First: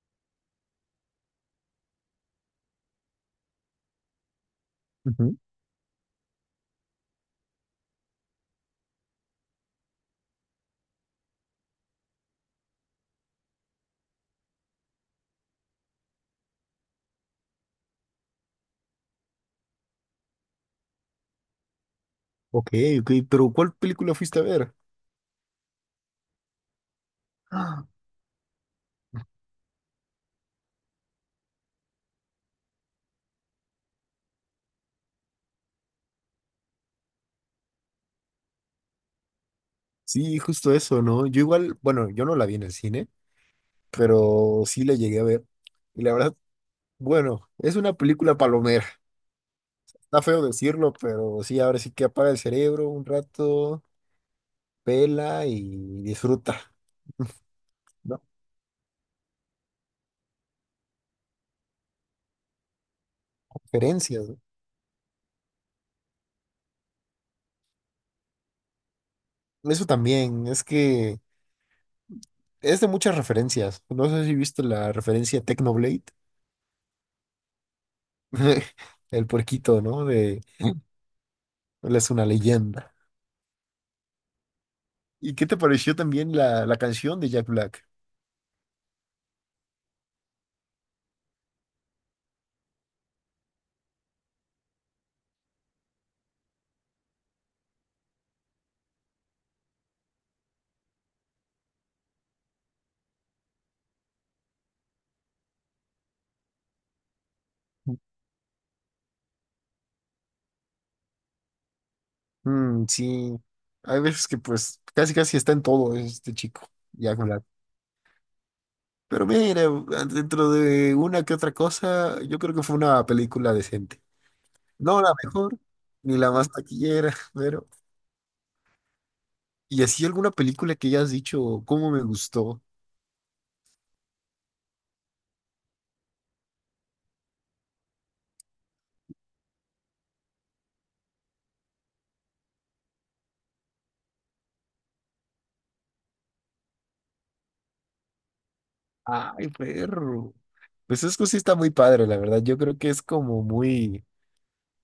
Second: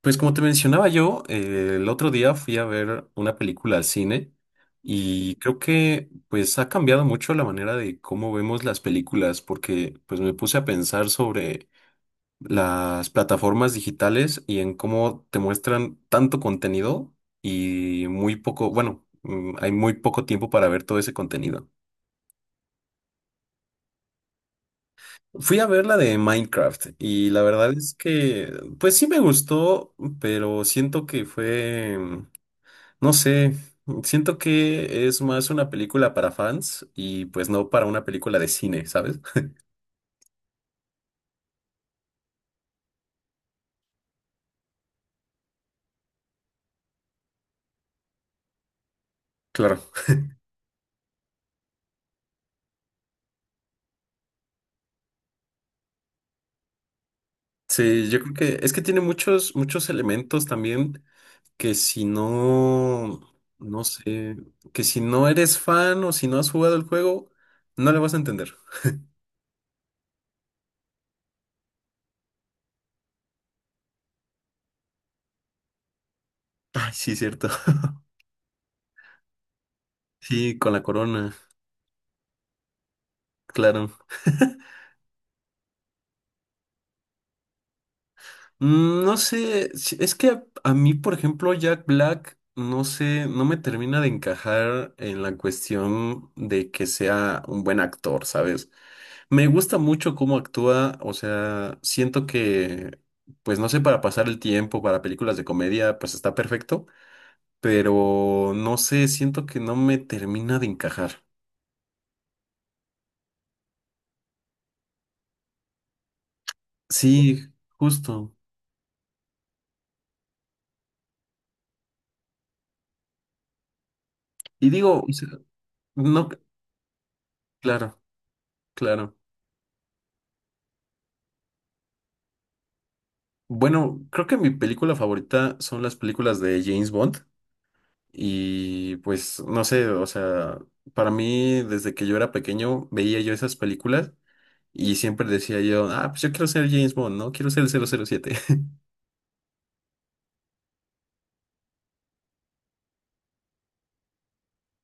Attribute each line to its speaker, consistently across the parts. Speaker 1: Pues como te mencionaba yo, el otro día fui a ver una película al cine y
Speaker 2: Ujú.
Speaker 1: creo que pues ha cambiado mucho la manera de cómo vemos las películas porque pues me puse a pensar sobre las plataformas digitales y en cómo te muestran tanto contenido y muy poco, bueno, hay muy poco tiempo para ver todo ese contenido.
Speaker 2: Ok, ok, pero ¿cuál película fuiste a ver?
Speaker 1: Fui a ver la de Minecraft y la verdad
Speaker 2: Ah.
Speaker 1: es que pues sí me gustó, pero siento que fue... No sé, siento que es más una película para fans y pues no para una película de cine, ¿sabes?
Speaker 2: Sí, justo eso, ¿no? Yo igual, bueno, yo no la vi en el cine, pero sí la llegué a ver. Y la verdad, bueno, es una película palomera.
Speaker 1: Claro.
Speaker 2: Está feo decirlo, pero sí, ahora sí que apaga el cerebro un rato, pela y disfruta,
Speaker 1: Sí, yo
Speaker 2: ¿no?
Speaker 1: creo que es que tiene muchos, muchos elementos también que si no, no
Speaker 2: Referencias,
Speaker 1: sé,
Speaker 2: ¿no?
Speaker 1: que si no eres fan o si no has jugado el juego, no le vas a entender.
Speaker 2: Eso también, es que es de muchas referencias. No sé si viste la referencia Technoblade,
Speaker 1: Ay, sí, cierto.
Speaker 2: el puerquito, ¿no? De
Speaker 1: Sí, con la corona,
Speaker 2: él es una leyenda.
Speaker 1: claro.
Speaker 2: ¿Y qué te pareció también la canción de Jack Black?
Speaker 1: No sé, es que a mí, por ejemplo, Jack Black, no sé, no me termina de encajar en la cuestión de que sea un buen actor, ¿sabes? Me gusta mucho cómo actúa, o sea, siento que, pues no sé, para pasar el tiempo, para películas de comedia, pues está perfecto, pero no sé, siento que no me termina de encajar.
Speaker 2: Sí, hay veces que pues casi casi está en todo este chico, Jack Black.
Speaker 1: Sí, justo.
Speaker 2: Pero mira, dentro de una que otra cosa, yo creo que fue una película decente.
Speaker 1: Y
Speaker 2: No
Speaker 1: digo,
Speaker 2: la
Speaker 1: o sea,
Speaker 2: mejor, ni
Speaker 1: no,
Speaker 2: la más taquillera, pero...
Speaker 1: claro, claro.
Speaker 2: ¿Y así alguna película que ya has dicho, cómo me gustó?
Speaker 1: Bueno, creo que mi película favorita son las películas de James Bond y pues no sé, o sea, para mí desde que yo era pequeño veía yo esas películas y siempre decía yo, ah, pues yo quiero ser James Bond, ¿no? Quiero ser el cero cero siete.
Speaker 2: Ay, perro. Pues es que sí está muy padre, la verdad. Yo creo que es como muy,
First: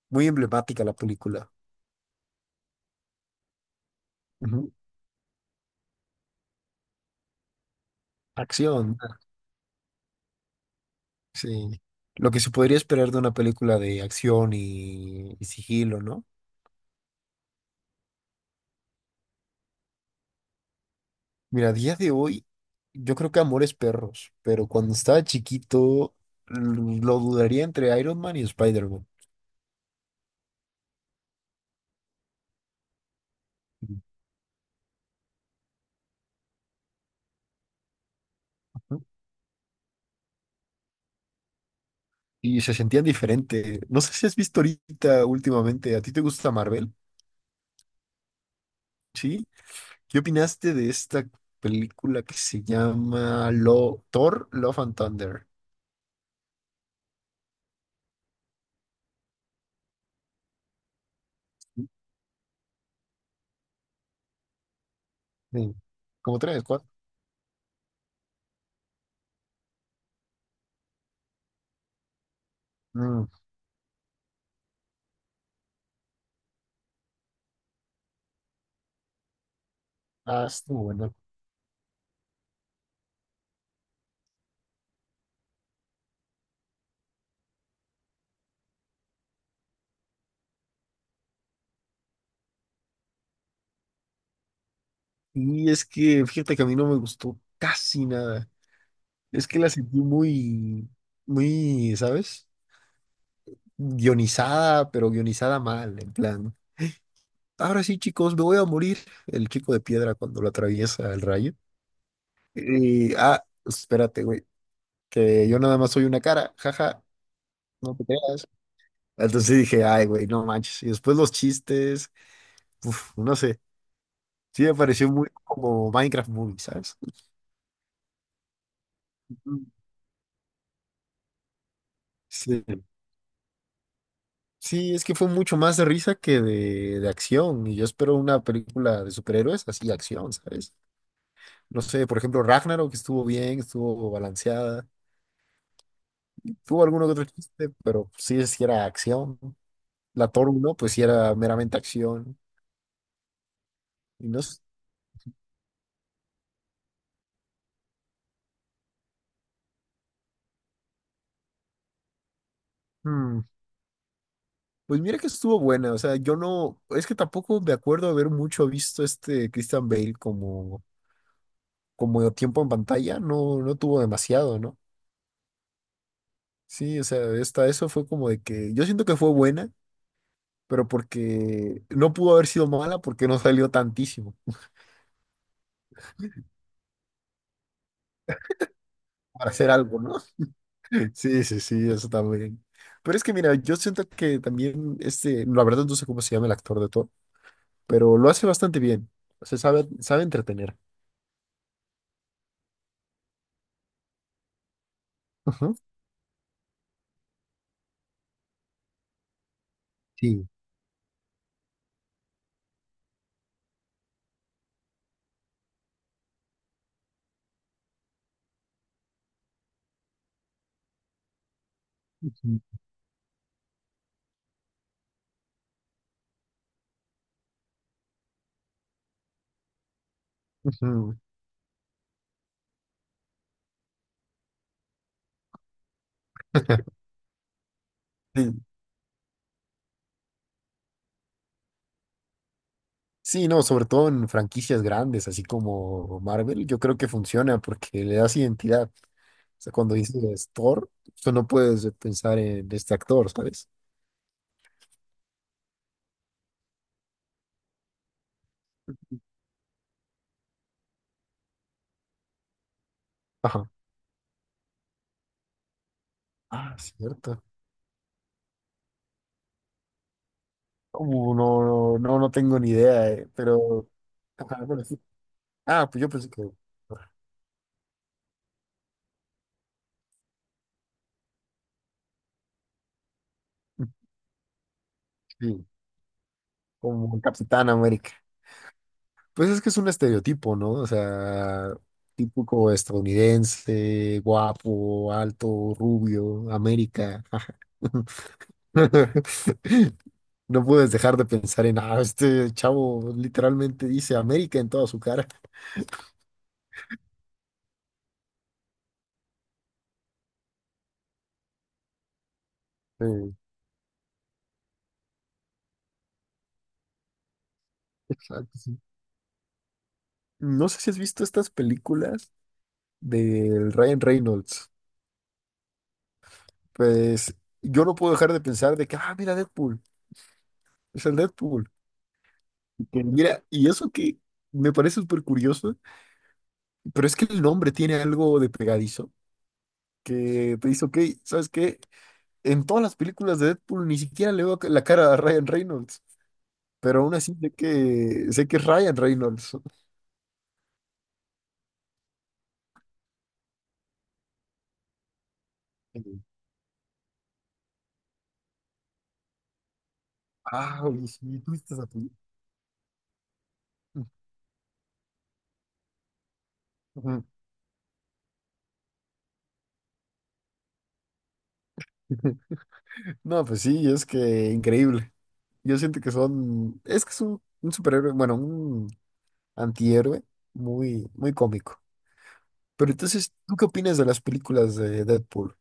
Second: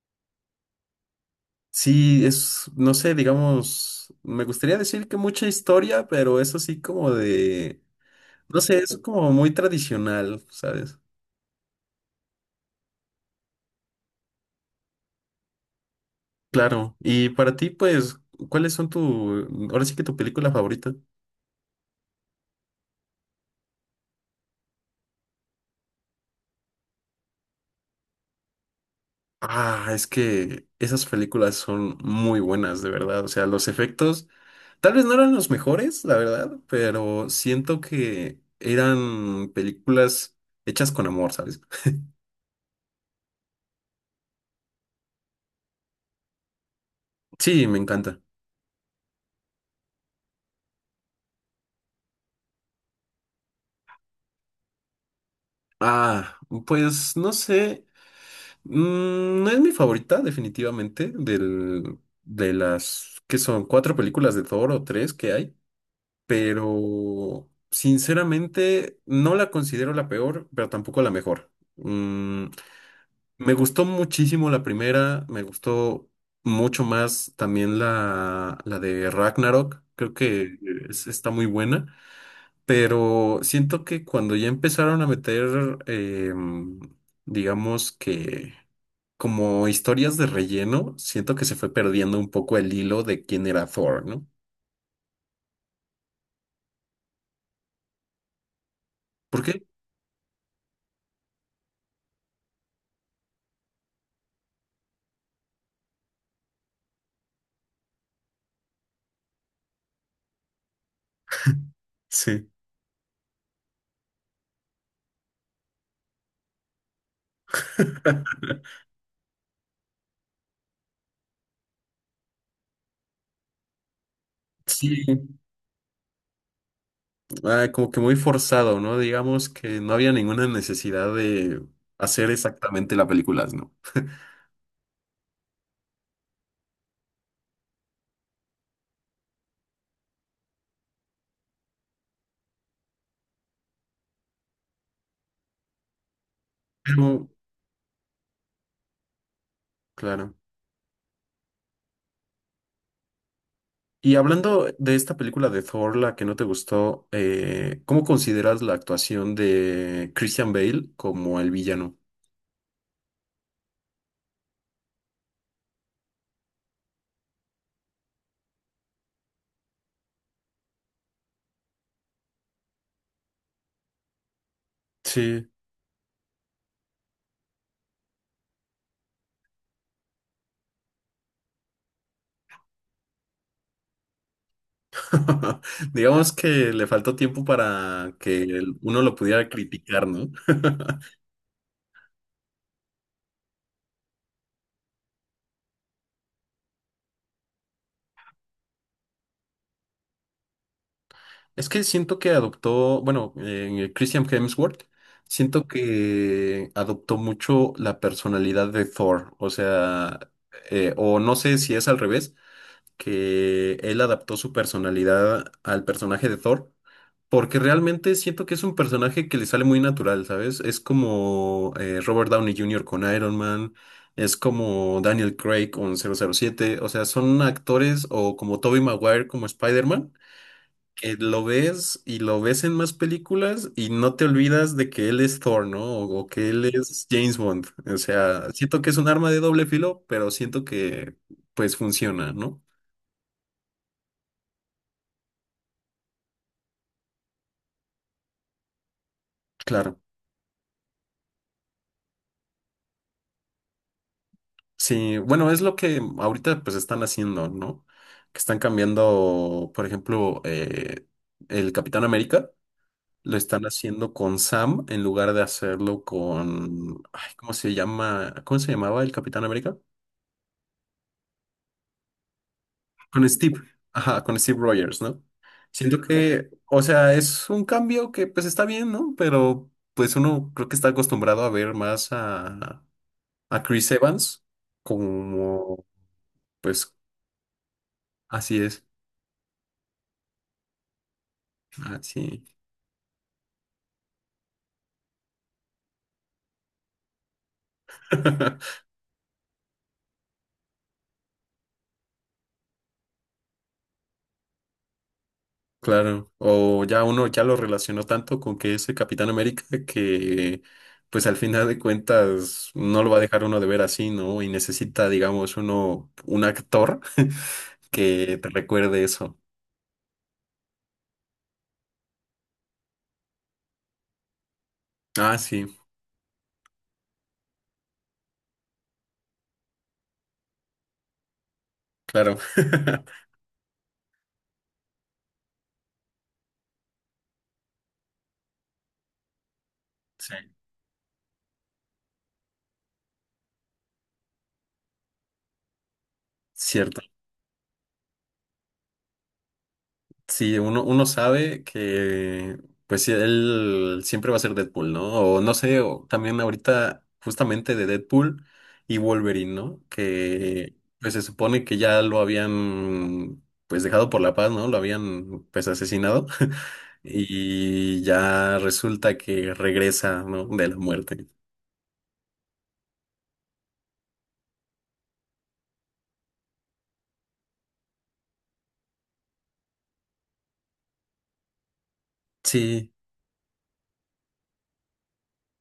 Speaker 2: muy emblemática la película.
Speaker 1: Sí, es, no sé, digamos, me
Speaker 2: Ujú.
Speaker 1: gustaría decir que mucha historia, pero eso sí como de, no sé, es
Speaker 2: Acción.
Speaker 1: como muy tradicional, ¿sabes?
Speaker 2: Sí. Lo que se podría esperar de una película de acción y sigilo, ¿no?
Speaker 1: Claro, y para ti pues, ¿cuáles son tu, ahora sí que tu película favorita?
Speaker 2: Mira, a día de hoy, yo creo que Amores Perros, pero cuando estaba chiquito lo dudaría entre Iron Man y Spider-Man.
Speaker 1: Ah, es que esas películas son muy buenas, de verdad. O sea, los
Speaker 2: Ujú.
Speaker 1: efectos tal vez no eran los mejores, la verdad, pero siento que eran películas hechas con amor, ¿sabes?
Speaker 2: Y se sentían diferente. No sé si has visto ahorita últimamente, ¿a ti te gusta Marvel?
Speaker 1: Sí, me encanta.
Speaker 2: ¿Sí? ¿Qué opinaste de esta película que se llama Lo Thor, Love and Thunder?
Speaker 1: Ah, pues no sé. No es mi favorita, definitivamente, del, de las que son cuatro películas de Thor o tres que hay,
Speaker 2: Sí. Como tres, cuatro.
Speaker 1: pero sinceramente no la considero la peor, pero tampoco la mejor. Mm,
Speaker 2: Mm.
Speaker 1: Me gustó muchísimo la primera, me gustó mucho más también la de Ragnarok, creo
Speaker 2: Ah,
Speaker 1: que
Speaker 2: estuvo bueno.
Speaker 1: está muy buena, pero siento que cuando ya empezaron a meter, digamos que como historias de relleno, siento que se fue perdiendo un poco el hilo de quién era Thor, ¿no?
Speaker 2: Y es que, fíjate que a mí no me gustó casi nada.
Speaker 1: ¿Por
Speaker 2: Es que
Speaker 1: qué?
Speaker 2: la sentí muy, muy, ¿sabes? Guionizada, pero guionizada mal, en plan. Ahora sí, chicos, me voy a morir. El chico de piedra cuando lo atraviesa el rayo.
Speaker 1: Sí.
Speaker 2: Y, ah, pues, espérate, güey, que yo nada más soy una cara, jaja, no te creas. Entonces sí dije, ay, güey, no manches. Y después los chistes, uf, no sé. Sí me
Speaker 1: Sí,
Speaker 2: pareció muy como Minecraft Movie, ¿sabes?
Speaker 1: ah, como que muy forzado, ¿no? Digamos
Speaker 2: Ujú.
Speaker 1: que no había ninguna necesidad de hacer
Speaker 2: Sí.
Speaker 1: exactamente la película, ¿no?
Speaker 2: Sí, es que fue mucho más de risa que de acción. Y yo espero una película de superhéroes así, acción, ¿sabes? No sé, por ejemplo, Ragnarok estuvo bien, estuvo balanceada. Tuvo alguno que otro
Speaker 1: Pero
Speaker 2: chiste, pero sí, sí era acción. La
Speaker 1: claro.
Speaker 2: Thor uno pues sí era meramente acción.
Speaker 1: Y
Speaker 2: Y no s-
Speaker 1: hablando de esta película de Thor, la que no te gustó, ¿cómo consideras la actuación de Christian Bale como el villano?
Speaker 2: hmm, Pues mira que estuvo buena. O sea, yo no. Es que tampoco me acuerdo haber mucho visto este Christian Bale como, como tiempo en pantalla. No, no tuvo demasiado, ¿no?
Speaker 1: Sí.
Speaker 2: Sí, o sea, esta, eso fue como de que yo siento que fue buena, pero porque no pudo haber sido mala porque no salió tantísimo
Speaker 1: Digamos que le faltó tiempo para que uno lo pudiera
Speaker 2: para hacer algo,
Speaker 1: criticar,
Speaker 2: ¿no?
Speaker 1: ¿no?
Speaker 2: Sí, sí, sí, eso también. Pero es que mira, yo siento que también este, la verdad no sé cómo se llama el actor de Thor, pero lo hace bastante bien. Se sabe, sabe entretener.
Speaker 1: Es que siento que adoptó, bueno, Christian Hemsworth, siento
Speaker 2: Ujú,
Speaker 1: que adoptó mucho la personalidad de Thor, o sea,
Speaker 2: sí.
Speaker 1: o no sé si es al revés que él adaptó su personalidad al personaje de Thor, porque realmente siento que es un personaje que le sale muy natural, ¿sabes? Es como Robert Downey
Speaker 2: Ujú.
Speaker 1: Jr. con Iron Man, es como Daniel Craig con 007, o sea, son actores o como Tobey Maguire como Spider-Man, que
Speaker 2: Ujú.
Speaker 1: lo ves y lo ves en más películas y no te olvidas de que él es Thor, ¿no? O que él es James Bond, o sea,
Speaker 2: Sí,
Speaker 1: siento que es un arma de doble filo, pero siento que pues funciona, ¿no?
Speaker 2: sí, no, sobre todo en franquicias grandes, así como Marvel, yo creo que funciona porque le das identidad. O sea, cuando
Speaker 1: Claro.
Speaker 2: dices Thor, tú no puedes pensar en este actor, ¿sabes?
Speaker 1: Sí, bueno, es lo que ahorita pues están haciendo, ¿no? Que están cambiando, por ejemplo, el Capitán América, lo están
Speaker 2: Ajá.
Speaker 1: haciendo con Sam en lugar de hacerlo
Speaker 2: Ah,
Speaker 1: con, ay,
Speaker 2: cierto.
Speaker 1: ¿cómo se llama? ¿Cómo se llamaba el Capitán América?
Speaker 2: No, no, no, no tengo ni idea,
Speaker 1: Con Steve,
Speaker 2: pero...
Speaker 1: ajá, con Steve
Speaker 2: Ajá, bueno, sí.
Speaker 1: Rogers, ¿no?
Speaker 2: Ah, pues
Speaker 1: Siento
Speaker 2: yo pensé
Speaker 1: que,
Speaker 2: que...
Speaker 1: o sea, es un cambio que pues está bien, ¿no? Pero pues uno creo que está acostumbrado a ver más a Chris Evans
Speaker 2: Sí,
Speaker 1: como, pues
Speaker 2: como Capitán América.
Speaker 1: así es,
Speaker 2: Pues es que es un estereotipo, ¿no? O sea,
Speaker 1: así.
Speaker 2: típico estadounidense, guapo, alto, rubio, América. Jaja. No puedes dejar de pensar en, ah, este chavo literalmente dice América en toda su cara.
Speaker 1: Claro, o ya uno ya lo relacionó tanto con que es el Capitán América que pues al final de cuentas no
Speaker 2: Sí,
Speaker 1: lo va a dejar uno de ver así, ¿no? Y necesita, digamos, uno, un actor que te
Speaker 2: exacto, sí.
Speaker 1: recuerde eso.
Speaker 2: No sé si has visto estas películas del Ryan Reynolds.
Speaker 1: Ah, sí,
Speaker 2: Pues yo no puedo dejar de pensar de que, ah, mira Deadpool, es el Deadpool.
Speaker 1: claro.
Speaker 2: Y que mira, y eso que me parece súper curioso, pero es que el nombre tiene algo de pegadizo,
Speaker 1: Sí.
Speaker 2: que te dice, ok, ¿sabes qué? En todas las películas de Deadpool ni siquiera le veo la cara a Ryan Reynolds,
Speaker 1: Cierto.
Speaker 2: pero aún así sé que es Ryan Reynolds.
Speaker 1: Sí, uno sabe que, pues sí, él siempre va a ser Deadpool, ¿no? O no sé, o también ahorita justamente de Deadpool y Wolverine, ¿no? Que
Speaker 2: Ah, oye,
Speaker 1: pues se
Speaker 2: sí, tú
Speaker 1: supone
Speaker 2: viste
Speaker 1: que
Speaker 2: esa
Speaker 1: ya lo
Speaker 2: película.
Speaker 1: habían, pues dejado por la paz, ¿no? Lo habían, pues asesinado
Speaker 2: Ujú.
Speaker 1: y ya resulta que regresa, ¿no? De la muerte.
Speaker 2: No, pues sí, es que increíble. Yo siento que son, es que es un superhéroe, bueno, antihéroe, muy, muy cómico. Pero
Speaker 1: Sí,
Speaker 2: entonces, ¿tú qué opinas de las películas de Deadpool?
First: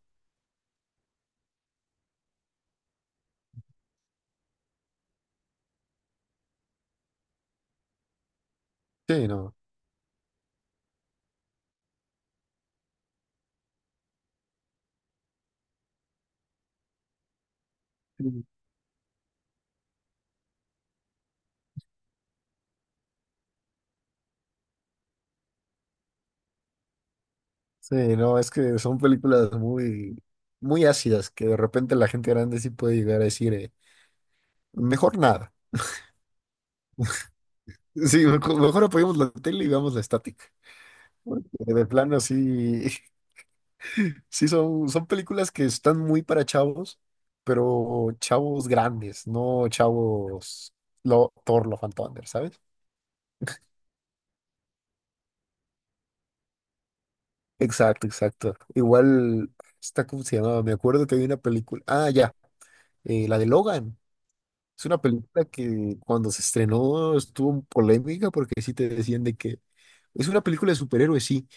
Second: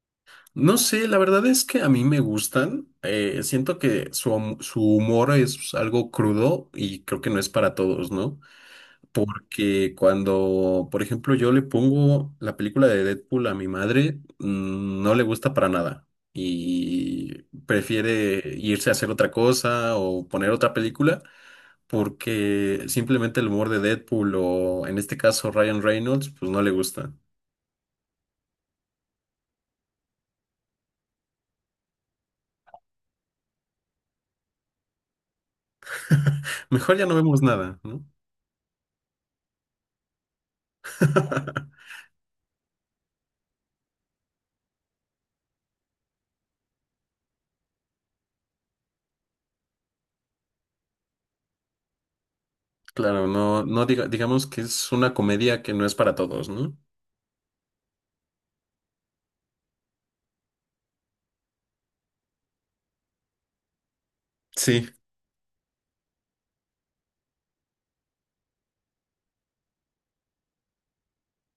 Speaker 1: no sé, la verdad es que a mí me gustan. Siento que su, su humor es algo crudo y creo que no es para todos, ¿no?
Speaker 2: Sí, no.
Speaker 1: Porque cuando, por ejemplo, yo le pongo la película de Deadpool a mi madre, no le gusta para nada y prefiere
Speaker 2: Sí,
Speaker 1: irse a hacer otra cosa o poner otra película porque simplemente el humor de Deadpool o en este caso Ryan Reynolds, pues no le gusta.
Speaker 2: sí, no, es que son películas muy, muy ácidas que de repente la gente grande sí puede llegar a decir, mejor nada.
Speaker 1: Mejor ya no vemos nada, ¿no?
Speaker 2: Sí, mejor, mejor apoyemos la tele y veamos la estática. Porque de plano sí, sí son, son películas que están muy para chavos, pero chavos grandes, no chavos lo, Thor, Love and Thunder, ¿sabes?
Speaker 1: Claro, no, digamos que es una comedia que no es para todos, ¿no?
Speaker 2: Exacto, exacto. Igual, está como se llamaba, me acuerdo que había una película, ah, ya, la de Logan. Es
Speaker 1: Sí,
Speaker 2: una película que cuando se estrenó estuvo en polémica porque sí te decían de que es una película de superhéroes, sí,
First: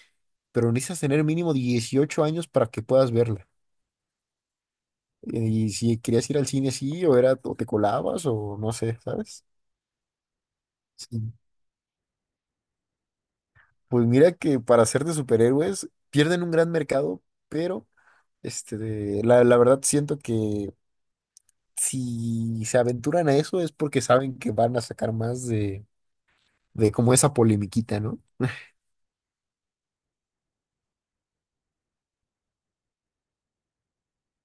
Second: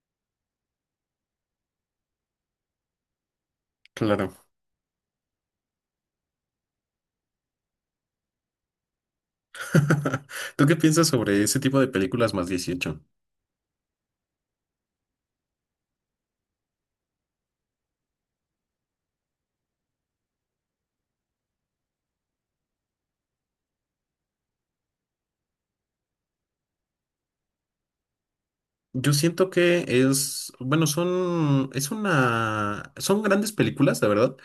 Speaker 2: pero necesitas tener mínimo 18 años para que puedas verla.
Speaker 1: claro.
Speaker 2: Y si querías ir al cine así, o era, o te colabas, o no sé, ¿sabes?
Speaker 1: ¿Tú qué piensas
Speaker 2: Sí.
Speaker 1: sobre ese tipo de películas más 18?
Speaker 2: Pues mira que para ser de superhéroes pierden un gran mercado, pero este, la verdad siento que si se aventuran a eso es porque saben que van a sacar más de como esa polemiquita, ¿no?
Speaker 1: Yo siento que es, bueno, son, es una, son grandes películas, la verdad,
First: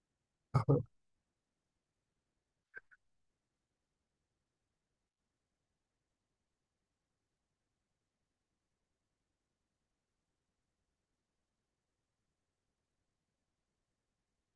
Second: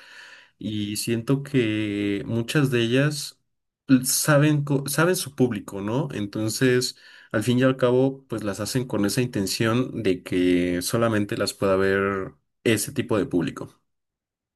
Speaker 1: y siento que muchas de ellas saben, saben su público, ¿no? Entonces, al fin y al cabo, pues las hacen con esa intención de que solamente las pueda ver ese tipo de público.